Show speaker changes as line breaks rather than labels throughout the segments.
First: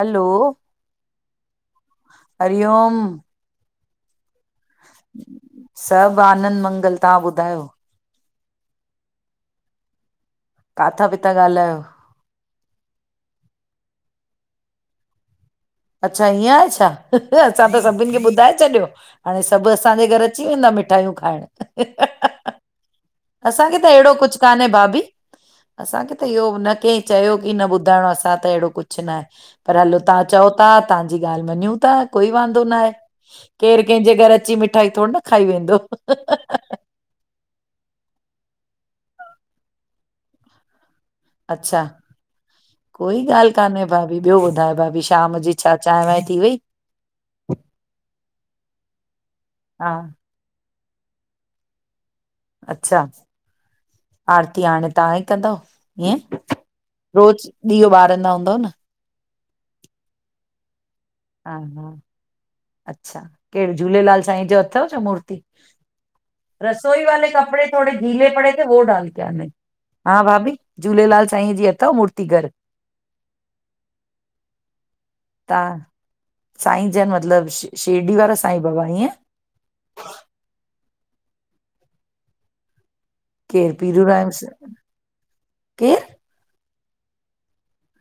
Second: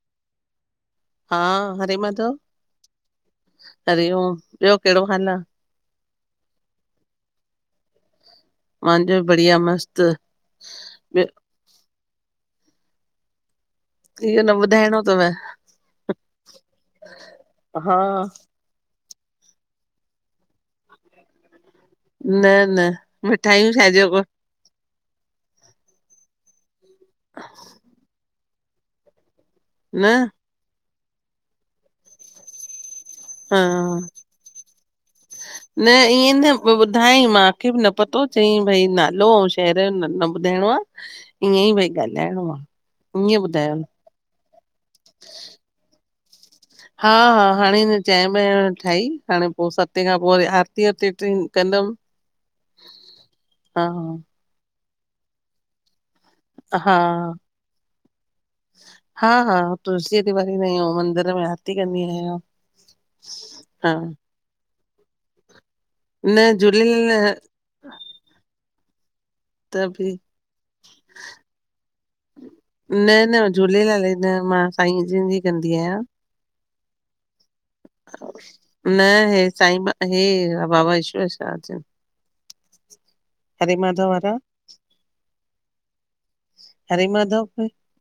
हलो!
हा, हरे माधव,
हरिओम
हरिओम! ॿयो केड़ो हाल आ?
सब आनंद मंगल, तहां ॿुधायो?
मांजो बि बढ़िया मस्त।
काथां पि
ॿियो
ता ॻाल्हायो?
इहो न ॿुधाइणो तव।
अच्छा, ईंए आहे छा? असां त
हा
सभिन खे ॿुधाए छॾयो। हाणे सभ असांजे घर अची वेंदा, मिठायूं खाइण।
न न मिठायूं
असांखे त
छाजो
एड़ो
को
कुछ कान्हें भाभी, असांखे त इहो न कें चयो की न ॿुधाइणो असां त एड़ो कुछ नाहें, पर हलो
न
तहां चौ ता, तहांजी ॻाल्ह मञूं ता, कोई वांदो नाहें।
हा
केर केंजे घर अची, मिठाई थोरी न खाई वेंदो।
उहो ॿुधायई, माखे बि न पतो हो, चयई भई नालो औं शहर जो न ॿुधाइणो आ ईअं ई
अच्छा,
भई ॻाल्हाइणो आ
कोई
ईअं
ॻाल्ह
ॿुधायो
कान्हें भाभी, ॿयो ॿुधाइ भाभी शाम जी छा, चांयं वांयं थी वई?
हा हा, हाणे अञा, चांइं ॿांइं ठाई, हाणे पो
हा
सतें खां पो, आरती वारती ट्रिन कंदम।
अच्छा
हा हा
आरती हाणे तहां ई कंदव ईंएं?
हा,
न
हा हा, तुलसीअ ते वारी वेंओं मंदिर मे
हा
आरती
हा
कंदी आयां।
अच्छा, केढ़ी झूलेलाल साईंअ जो अथव छा मूर्ती?
न
रसोई वाले
झूलेलाल
कपड़े थोड़े गीले पड़े थे, वो डाल के आनें।
त बि
हा, भाभी झूलेलाल साईंअं जी अथव मूर्ती घर?
न न, झूलेलालजी न, मां साईंअं जिन जी कंदी
तव्हां
आयां।
साईं जन मतलब? शिरडी वारा साईं बाबा
न,
ईअं
हे साई मां हे बाबा ईश्वर शाह जन।
केरु
हरे माधव
पीरूराम
वारा?
केरु
हरे माधव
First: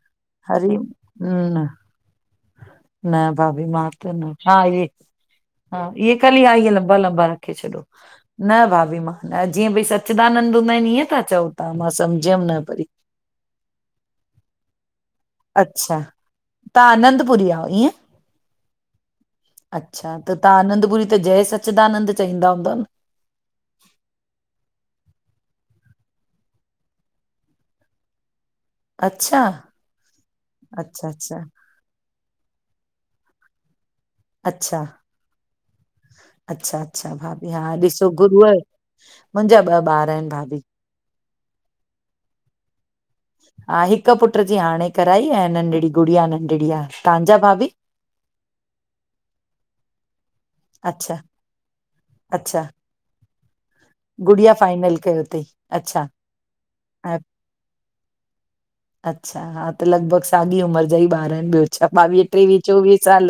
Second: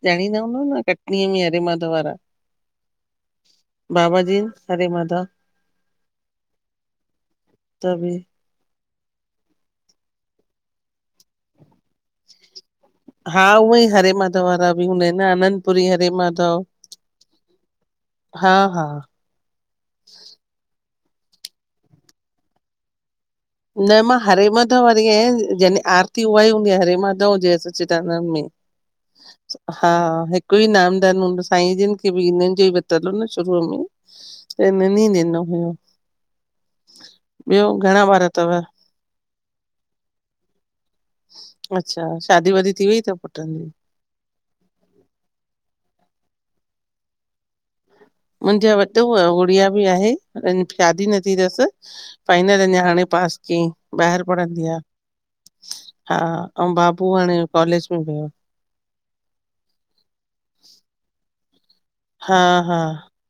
ॼाणींदा हूंदव न, कटनीअ में हरे माधव वारा।
न, भाभी मां त
बाबा
न,
जिन
हा, हे
हरे माधव
हा इ खाली आई लंबा लंबा रखे छॾो
त बि
न भाभी म न जीअं भई सचिदानंद हूंदा आहिनि ईअं त चओ थ्हां मां सम्झियमि न वरी
हा उहो ई हरे माथ वारा बि हूंदा आहिनि आनंदपुरी
अच्छा
हरे माधव
तव्हां आनंदपुरी आहियो ईअं
हा हा
अच्छा त तव्हां आनंदपुरी ते जय सचिदानंद चईंदा हूंदा न
न मां हरे माधव वाररी आहिय जंहिंजी आरती उहा ई हूंदी आ हरे माधव जय सचिदानंद में
अच्छा
हा हिकु ई
अच्छा
नामदन
अच्छा
हूंदो सांईं जिन इनि जो ई वरतलो न शुरूअ में त
अच्छा
हिननि ई ॾिनो हुयो
अच्छा अच्छा भाभी हा
ॿियो घणा
ॾिसो
ॿार तव?
गुरूअ मुंहिंजा ॿ ॿार आहिनि भाभी
अच्छा शादी वादी थी वई अथ पुटनि जी
हा हिक पुट जी हाणे कराई ऐं नंढड़ी गुड़िया नंढड़ी आहे तव्हांजा भाभी
मुंहिंजो वॾो आ गुड़िया बि आहे शादी
अच्छा
न थी अथसि फाइनल
अच्छा
अञा हाणे पास कईं ॿाहिरि पढ
गुड़िया फाइनल कयो अथई अच्छा
हा अउं बाबू
ऐं
हाणे कॉलेज में वियो
अच्छा हा त लॻभॻि साॻी उमिरि जा ई ॿार आहिनि ॿियो अच्छा ॿावीह
हा
टेवीह
हा
चोवीह साल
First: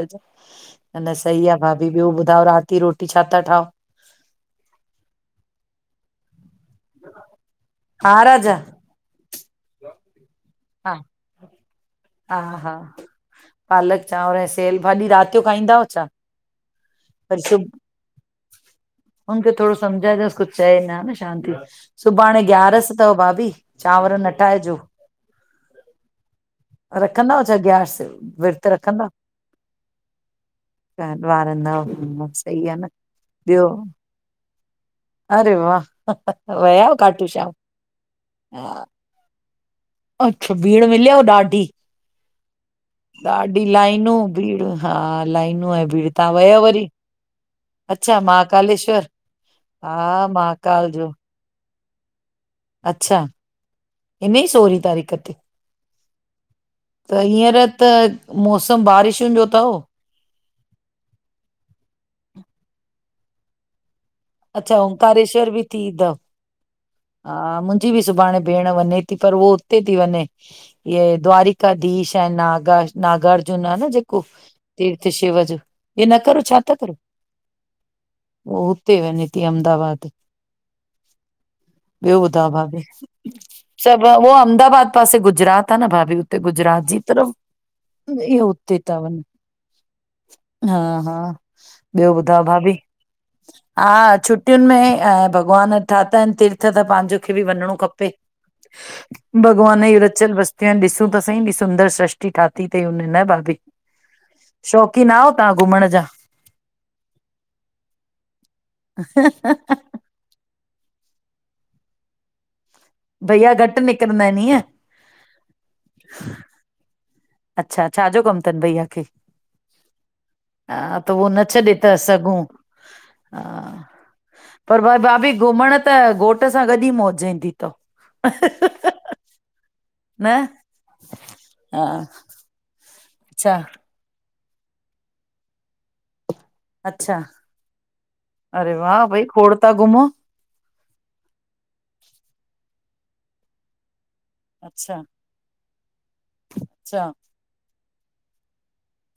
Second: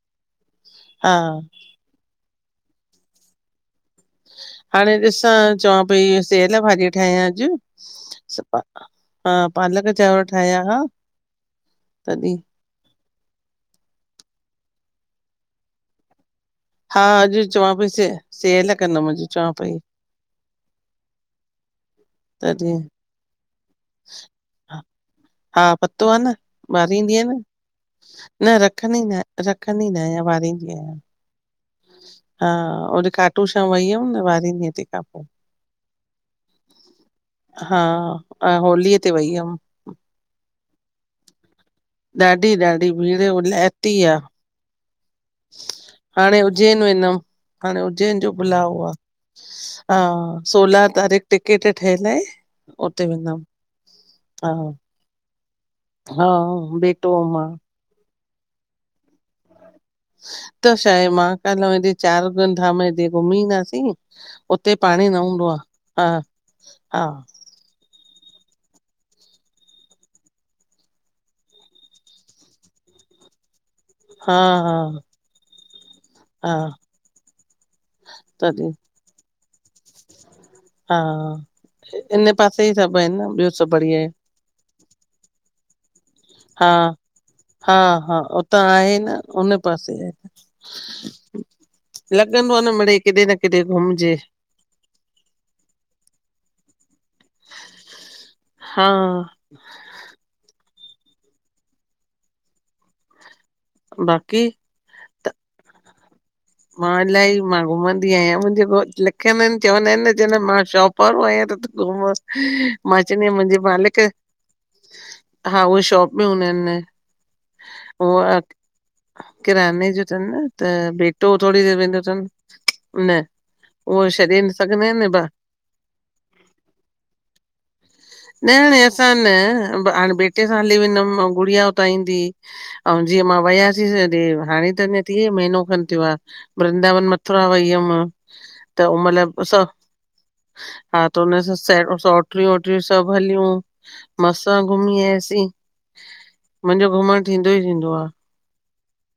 हा
अञा सही आहे भाभी ॿियो ॿुधा राति रोटी छा था ठाहओ
हाणे ॾिसां चवां पई सेअल भाॼी ठाहियां अॼु
हा राजा
हा पालक चांवर ठाहिया हआ
हा हा हा पालक चांवर ऐं सेेल भाॼी राति जो खाईंदा आयो छा
हा
वरी
अॼु
सुब
चवाां पई से सेअल कंदमि अॼु चवा पई
समझाएस कुझ चए न न शांती सुभाणे
तॾहिं
ग्यारस अथव भाभी चांवर न ठाहिजो
हा पतो आहे न ॿारींदी
रखंदा
आहियां न
आहियो छा ग्यारस
न
विर्त
रखंदी
रखंदा
न रखंदी न आहियां ॿारींदी आहियां
आहियो? वारंदा आहियो
हा
सही आ न।
ओॾे खाटू श्याम
ॿियो
वई हुयमि न वारंदी ते खां पोइ
अरे वाह विया हो खाटू श्याम?
हा होलीअ ते वई हुअमि।
अच्छा, भीड़ मिलेव ॾाढी?
ॾाढी ॾाढी भीड़ उते
ॾाढी
रहदीं
लाइनूं
आहे।
भीड़ हा लाइनूं ऐं भीड़, तव्हां विया
उज्जैन
वरी?
वेंदमि हाणे
अच्छा
उज्जैन जो बुलाओ आ
माहाकालेश्वर, हा
सोलहां
महाकाल जो
तारीख़ टिकेट ठहियलु आहे। उते वेंदमि हा
तारीख ते
हा बेटो
त
अऊं मां।
हींअर त मौसम बारिशुनि जो अथव।
त छा आहे महाकाल न वञी चारि धाम हेॾे घुमी ईंदासीं। उते
अच्छा
पाणी न हूंदो
ओंकारेश्वर
आ।
बि थी ईंदव?
हा
हा मुंहिंजी बि सुभाणे भेण वञे थी पर उहो उते थी वञे इये द्वारिकाधीश ऐं नागार्जुन आहे जेके
हा
ते
हा
उते शेवा जो, इअं न करो छा था
हा
करो?
तॾहिं
हुते वञे थी अहमदाबाद
हा
ॿियो
इन
ॿुधायो
पासे ई
भाभी,
सभु आहिनि न ॿियो सभु बढ़िया
सब
आहे।
उहो अहमदाबाद हुन पासे गुजरात आहे न भाभी उते
हा
गुजरात जी तरफ
हा हा उतां आहे न हुन पासे,
हा हा ॿियो ॿुधायो
लॻंदो आहे
भाभी
न मिड़ेई किथे त
हा छुटियुनि में ऐं भॻवान ठाता आहिन तीर्थ त पंहिंजो मूंखे बि वञणो खपे।
हा
भॻवान जी रचियलु बस्तियूं आहिन ॾिसूं त सही हेॾी सुंदरु सृष्टि ठाती थई हुन न भाभी।
बाक़ी
शौक़ीन आओ तव्हां घुमण जा?
मां इलाही मां घुमंदी आहियां मुंहिंजे घोटु लिखंद आहिन चवंदा आहिन न ज मां शौंक पर आहियां त घुमा, मां चवंदी आहियां
भईया
मुंहिंजे
घटि
मालिक
निकिरंदा आहिनि ईअं?
हा उहे शोंक बि हूंदा आहिन।
अच्छा छाजो कमु
उहो,
अथनि भईया खे?
किराने जो थऩ त
हा
त उहो
न
थोडी
छॾे
देर
था
वेंदो थऩ,
सघूं
न,
हा।
उहो छॾे न
पर
सघंदा
भ
आहिन न
भाभी घुमण त घोट सां गॾ ई मौज ईंदी थव़।
न असां न हाणे
न
बेटे सां हली वेंदमि गुड़िया
हा
उतां ईंदी। अऊं जीअं मां
अच्छा
वयासि हेॾे हाणे त अञा थी आहियां, महीनो खन थियो आ। वृंदावन
अच्छा
मथुरा वई हुयमि मां,
अरे
त उहो
वाह भई
मतलब
खोड़
सौ
था घुमो
हा त हुन सां साॅटरियूं वोटरियूं सब हलियूं। मसा घुमी
अच्छा
आयसीं, मुंहिंजो
अच्छा
घुमण थींदो ई थींदो आ।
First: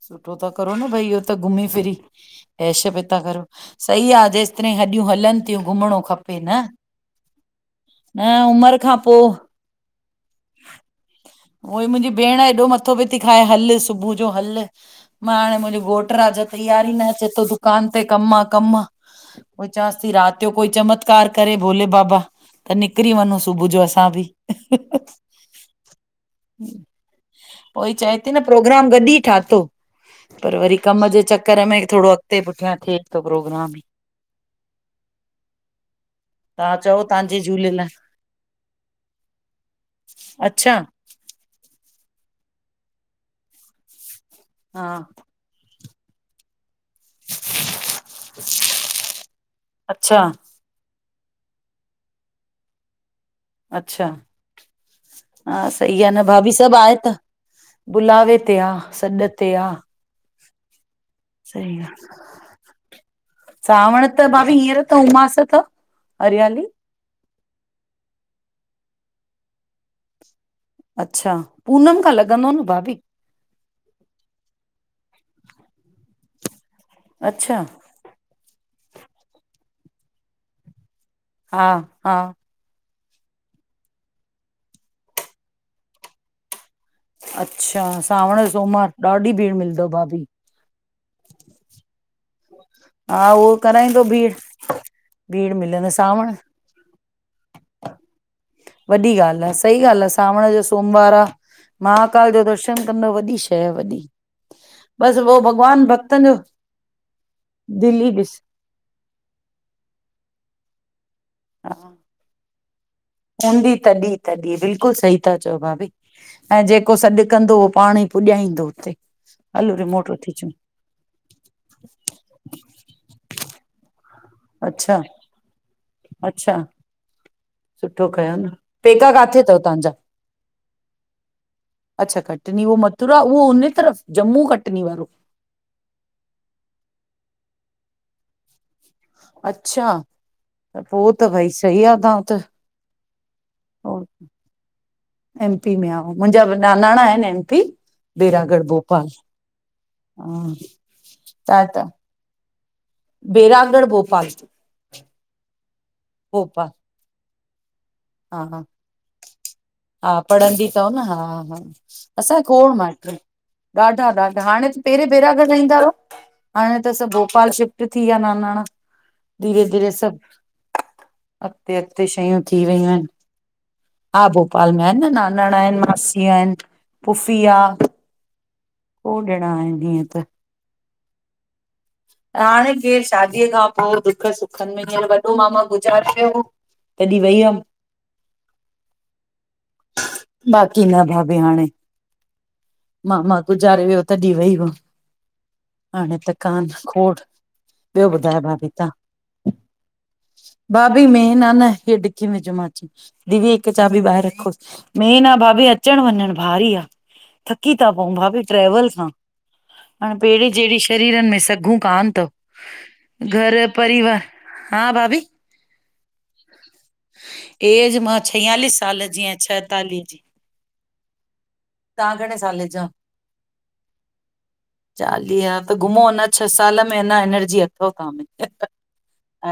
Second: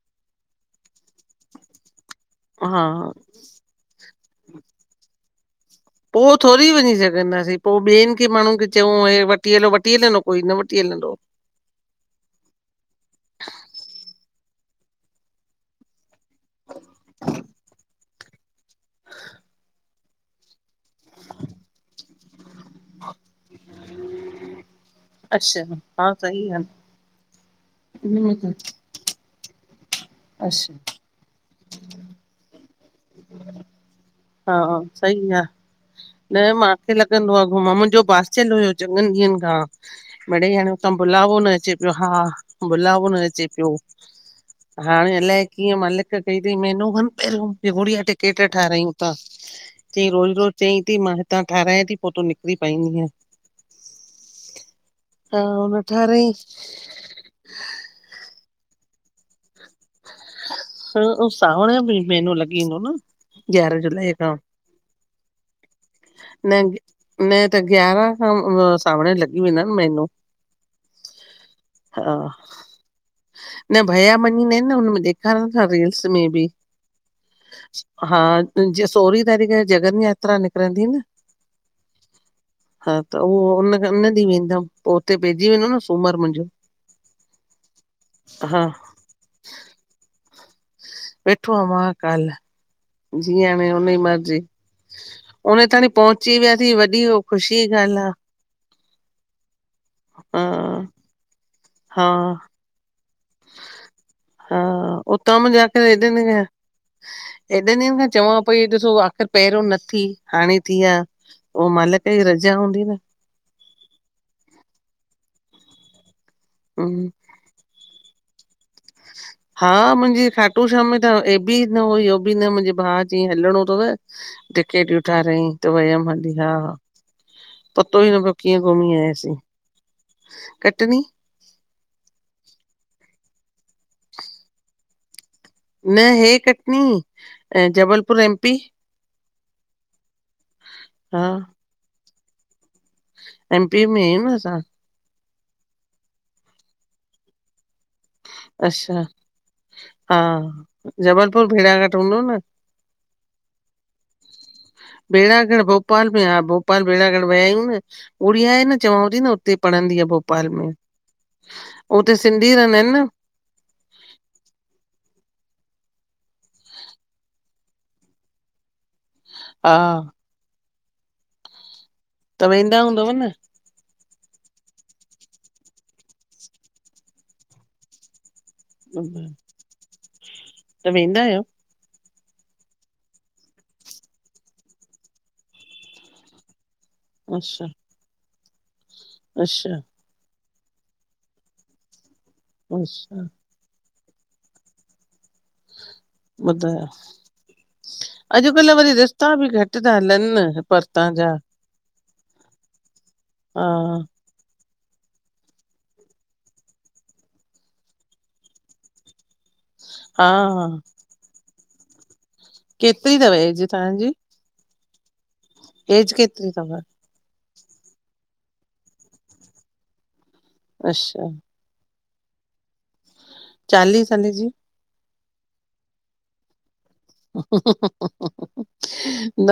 सुठो ता करो न भई इहो त घुमी फिरी,
आहे हा
ऐश बि था करो। सही आ जेसिताईं हॾियूं हलनि थियूं घुमिणो।
पो थोरी वञी सघंदासीं पोइ ॿियनि
न
खे माण्हू खे
उमिरि
चऊं
खां पो
हे वठी हलो वठी हलंदव। कोई न वठी हलंदो।
उहोई मुंहिंजी भेण हेॾो मथो पेई थी खाए हल सुबुह जो हल, मां हाणे मुंहिंजे घोट राजा तयार न आ चे थो दुकान ते कम आ कम मां चवांस थी रात रात जो कोई चमत्कार करे भोले बाबा त निकिरी वञू सुबुह जो असां बि।
अच्छा, हा सही आ।
उहोई चए थी न प्रोग्राम गॾ ई ठातो पर वरी
अच्छा
कम जे चक्कर घर में थोड़ो अॻिते पुठियां थे तो प्रोग्राम ई
हा, सही ॻाल्ह। न
तव्हां
मांखे
चओ
लॻंदो
तव्हांजे
आ घुमण
झूलेलाल
मुंहिंजो बासल हुयो चॻॾन ॾिहंन खां। मिड़ेई हाणे
अच्छा
उतां बुलाओ अचे पियो हा बुलाव न अचे पियो
हा
हाणे अलाए कीअं मां लिख कई थई महिनो खन पहिरियों गुड़िया टिकेट ठारायू चईं
अच्छा
रोज़ रोज़ चयईं त थी मां हितां ठारहिरायां थी पो तूं निकिरी पाईंदीअ आ।
अच्छा हा
हुन
सही आह न
ठारायईं
भाभी सभु आहे त बुलावे ते आ सॾ ते आ।
ह सावण
सही आ
बि महिनो लॻी वेंदो न ग्यारहां जुलाई खां।
तौमास त
न
हरियाली
न त ग्यारह खां सावणं लॻी हुई न न मेनू
अच्छा पूनम
हा
खां लॻंदो न भाभी
न भयामञींदा आहिन न हुनमें ॾेखारनि था रील्स में बि
अच्छा
हा जीअ सोरहीं तारीख़ जगन यात्रा निकिरंदी न।
हा हा
हा त उहो उनखे उन ॾींहुं वेंदमि पोइ उते पइजी वेंदो न सूमर मुंहिंजो।
अच्छा सावण जो
हा
सोमार, ॾाढी भीड़ मिलंदव भाभी।
वेठो आहे महाकाल।
हा
जीअं,
उहो
हाणे उन ई
कराईंदो भीड़
मर्ज़ी,
भीड़
उने ताणी
मिलंदव सावण
पहुंची विया वी वॾी हो ख़ुशी ॻाल्हि आह।
वॾी ॻाल्हि आह, सही ॻाल्हि आह
आ
सावण जो
हा
सूमर आह,
हा
महाकाल जो दर्श त कंदव, वॾी शइ आ वॾी,
हा,
बसि उहो भॻवान भक्तनि जो
एॾनि ॾींहनि
दिल
खां
ई
चवां
ॾिस
पो ई ॾिसो आख़िर पहिरियों न थी, हाणे थी आहे, पोइ
हा
मालिक जी रज़ा हूंदी न।
हूंदी तॾहिं- तॾहिं बिल्कुलु सही था चओ भाभी, ऐं जेको
हम्म,
सॾु कंदो पाण ई पुॼाईंदो। हुते
हा
हलो रिमोट
मुंहिंजी
वठी अचूं।
खाटूश्याम में हे बि न हुयो, इहो बि न, मुंहिंजे भाउ जी चईं हलणो थव।
अच्छा
टिकेटियूं ठारायईं त वयमि हली, हा।
अच्छा
पतो
सुठो
ई न प्यो
कयो
कीअं घुमीं
पेका
आयसि,
काथे अथव तव्हांजा?
कटनी।
अच्छा कटनी, उहो मथुरा उहो हुनन तरफ़, जम्मू कटनी वारो।
न हे कटनी, ऐं जबलपुर एमपी।
अच्छा त पोइ त भई, सही आहे, तव्हां त।
एम पी में अहियूं न असां।
एमपी में आहूं। मुंहिंजा वॾा नानाणा आहिनि एमपी। बेरागढ़
अच्छा
भोपाल,
हा
ह
जबलपुर
त- त।
भेड़ाघाट हूंदो न?
बेरागढ़, भोपाल।
बेड़ागढ़ भोपाल में हा, भोपाल बेड़ागढ़ विया आहियूं न।
हा
गुड़िया
हा
आहे न, चवांव थी न उते पढ़ंदी आहे
हा
भोपाल में।
पढ़ंदी अथव न हा हा
हुते
असांजे
सिंधी
खोड़
रहंदा आहिनि न।
माइट ॾाढा- ॾाढा, हाणे त, पहिरें बैरागढ़ रईंदा हुआ। हाणे त सभु भोपाल शिफ्ट थी व्या नानाणा, धीरे
हा
धीरे सभु। अॻिते- अॻिते शयूं थी विययूं आहिनि।
तो न।
हा भोपाल में आहिनि न, नानाणा आहिनि मासी आहिनि। फुफी आ, खोड़ ॼणा आहिनि जींअं त।
त वेंदा आहियो?
हाणे केरु, शादीअ खां पोइ दुख- सुखनि में, हींअर वॾो मामा गुज़ारे वियो हो। तॾहिं वई हुयमि।
अच्छा अच्छा।
बाक़ी न, भाभी हाणे
अच्छा
मामा। गुज़ारे वियो, तॾहिं वई हुअम, हाणे त कान
ॿुधायो
खोड़। ॿियो ॿुधायो भाभी
अॼुकल्ह वरी रिश्ता बि
तव्हां,
घटि था हलनि न
भाभी
परतां जा
मेन आहे न हे डिकी मिंजमांन। [unintelligible] दीदी
हा
हिक चाॿी ॿाहिर रखोस्। मेन आहे भाभी अचणु- वञणु भारी आह, थकी था पऊं भाभी ट्रेवल सां। हाणे
हा
पेरीं
हा
जहिड़ी शरीरनि में सघूं कान थव,
केतिरी अथव एज
घर-
तव्हांजी
परिवार हा भाभी।
एज केतिरी‌ थव?
एज मां छियालीस् साल जी आहियां। छहतालीह जी।
अशा।
तहां घणे साले जा?
चालीहे साले जी।
चालीह, त घुमों अञां छह साल में अंञां एनर्जी अथव तहां में।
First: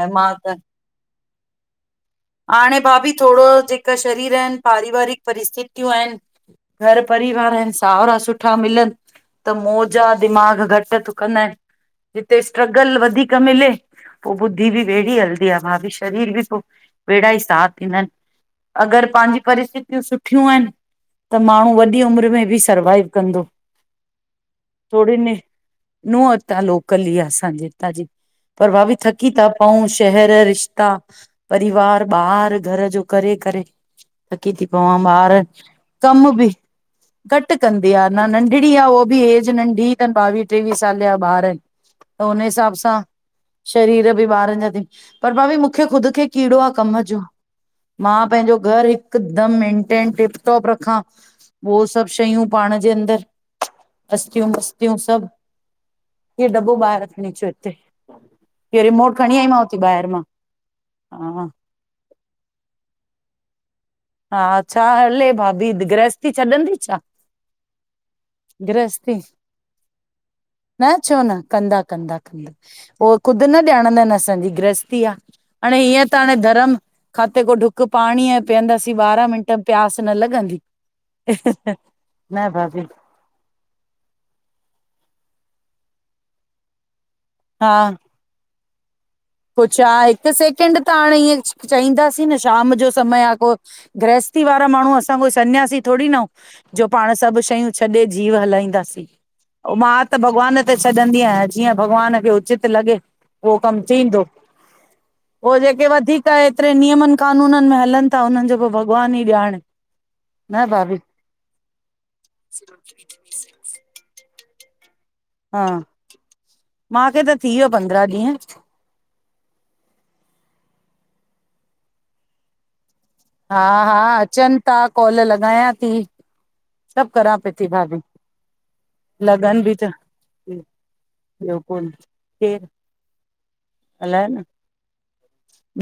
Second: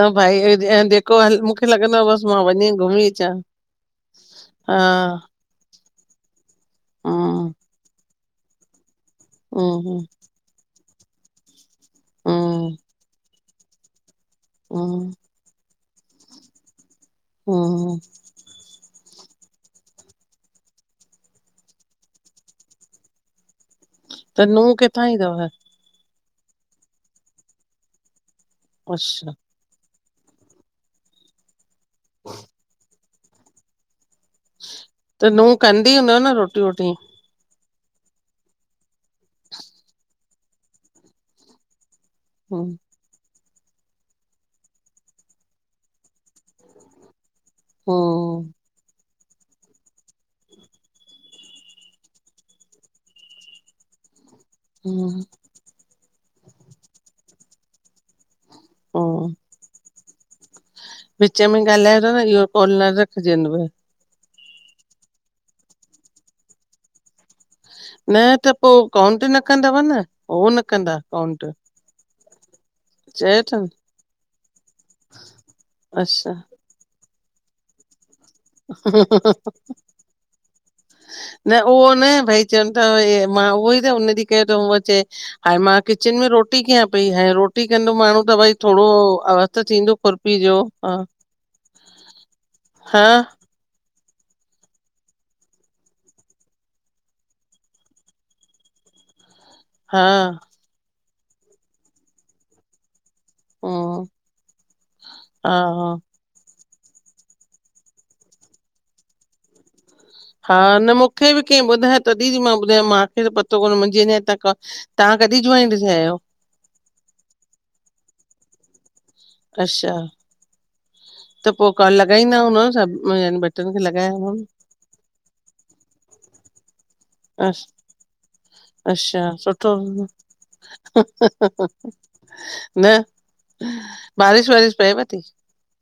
ऐं मां
भाई
त,
ऐं जेको हल मूंखे लॻंदो आहे बसि मां वञी
हाणें
घुमी
भाभी
अचां
थोड़ो जेका शरीर आहिनि
हा
पारिवारिक परिस्थितियूं आहिनि, घर
हम्म
परिवार आहिनि, साहुरा सुठा मिलनि। त
हम्म
मोजा, दिमाग़ु घटि त डुकंदा हिनि, जिते
हम्म
स्ट्रगल वधीक मिले। पो ॿुदधी बि
हम्म
वेड़ी हलदी आ भाभी, शरीर बि पो वेड़ा ई साथ ॾीदा
हम्म
हिनि। अगरि पांजी परिस्थितियूं सुठियूं आहिनि त माण्हूं वॾी उमिरि में बि सर्वाइव कंदो।
त नूंह किथां यी थव
नूंह हितां लोकल ई आ असांजे हितां जी, पर भाभी थकी
अच्छा
तब‌ अंऊ शहर, रिश्ता, परिवार, ॿार, घर जो करे -करे थकी ती पवां,
त
ॿार
नूंहं कंदी हूंदव
कमू
न
बि
रोटी वोटी
घटि कंदी आ, अना नंढड़ी आ उह बि एज नंढी तनि, ॿावीह ट्रेवीह साले जा ॿार हिनि। पो उन्हे
हम्म
हिसाब सां शरीर बि ॿारनि जा थी, पर भाभी मुखे ख़ुदि खे कीड़ो आ कम जो मां
हम्म
पंहिंजो घर हिकदम मेनटेन टिप- टॉप रखां। उहो सभु शयूं पांण जे अंदरि अस्तियुं मस्ति तियूं
हम्म
सभु, हे डॿो ॿाहिरां खणीं चो हिते। इह्यो रिमोट
हम्म।
खणीं आईमांवती ॿाहिरि मां, हा।
गाल्हायो ता न इह्यो काल न रखजंदुव।
हा छा हले भाभी, गृहस्थी छॾंदी छा।
न त पो
गृहस्थी
काउंट न कंदव न हो न कंदा
छो
काउंट
न कंदा -कंदा। हो ख़ुदि न
चयोथन
ॼाणंदा हिनि असांजी गृहस्थी आ हाणें हीअं त
अच्छा
हाणे धरम खाते को ढुक पांणीअ
न उहो न भई चवनि ता वरी मां उहोई त उन्ह ॾीह कयो त हुअ चए, हाणे मां किचन में रोटी कयां पई, हाणे रोट रोटी कंदो माण्हूं त भई थोड़ो आवाज़
पो
त
छा
थींदो
हिकु
खुरपी जो
सेकेंड त
हा
हाणें ईअं चईंदासीं न शाम जो
हा
समय आ को गृहस्थी वारा माण्हूं, असां कोई सन्यासी थोड़ी न हुं। जो पांण सभु शयूं छॾे जीव हलाईंदासीं। ओ मां
हा
त भॻवान ते छॾंदी आहियां जीअं भॻवान खे उचित लॻे उहो कमु
हम्म,
थींदो,
हा
हो
हा
जेके वधीक त एतिरे नियमनि कानूननि में हलनि ता, हुनन्हनि जो पो भॻवान ई ॼाणें।
हा न मुखे बि कंहिं ॿुधायो तॾीहि ती मां ॿुधायां माखे त पतो कोन्हे मुंजी अंञां हितां काल। तहां कॾी ज्वाइन्ड थिया आहियो?
माखे त थी वियो पंद्रहां ॾींहं।
अच्छा। त पो काल लॻाईंदा हुंदव सभु याने ॿ ट्रिन खे लॻाया हुंदव न।
त कॉल लॻायां ती। सभु करा
अ
पई ती भाभी - -
अच्छा सुठो हूंदो
ॿियो कोन केरु
न
अलाए न
बारिश वारिश पए व ती - -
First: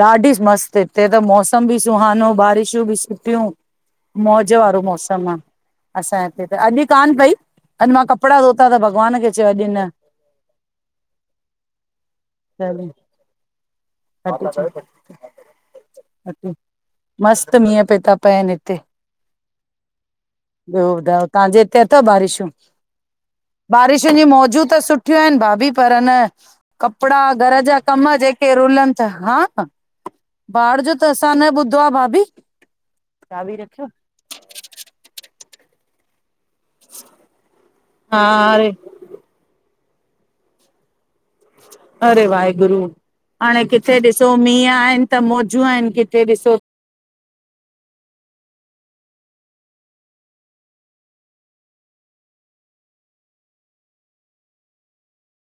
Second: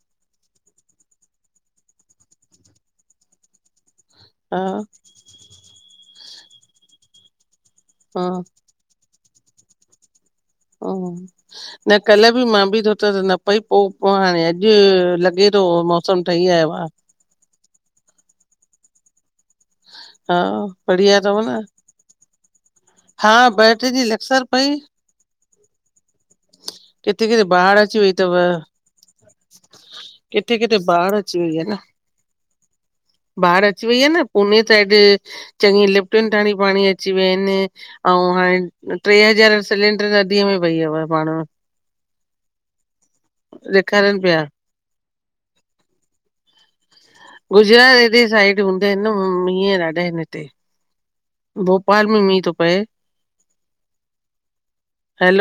ॾाढी मस्तु, हिते त मौसम बि सुहानो बारिशियुं बि सुठियूं। मौज
हा
वारो मौसम आ असांये हिते त, अॼु कान पई अॼ मां
हा
कपड़ा धोता त भॻवान खे चयो मां अॼु न
हा, न कल्ह भी मां बि थोता त न पई पो - - पोइ, हाणे अॼु लॻे थो मौसम ठही आयो आ।
मस्त मींहं पय था पहन हिते।
हा
ॿुयो
बढ़िया
बुधायो
अथव न
तव्हांजे हिते अथव बारिशूं?
हा ॿ टे ॾींहं
बारिशयू जी
लॻसर
मौजू
पई
त सुठियूं आहिन भाभी पर न कपड़ा,
किथे किथे
घर जा
बाढ़ अची
कम
वई अथव।
जेके रुलन था, हा
किथे, किथे
बाढ़ जो त
बाढ
असां
अची वई आह न,
ॿुधो आहे भाभी चाबी
ॿाढ
रखियो
अची वई आ न - उन साइड चॻी लिफ़टन ताणी पाणी अची वियन आहिन
हा
अऊ हाण
अरे
ट्रे हज़ार सिलेंडर नदीअ में वई हुयव पाण।
अरे वाहेगुरू, हाणे किथे
ॾेखारनि
ॾिसो
पिया।
मीहं आहिन त मौजू आहिन किथे ॾिसो - -
गुजरात हेड़ी साइड हूंदा आहिन न, म मीअं ॾाढा आहिन हिते। भोपाल में मीं थो पए - - हैलो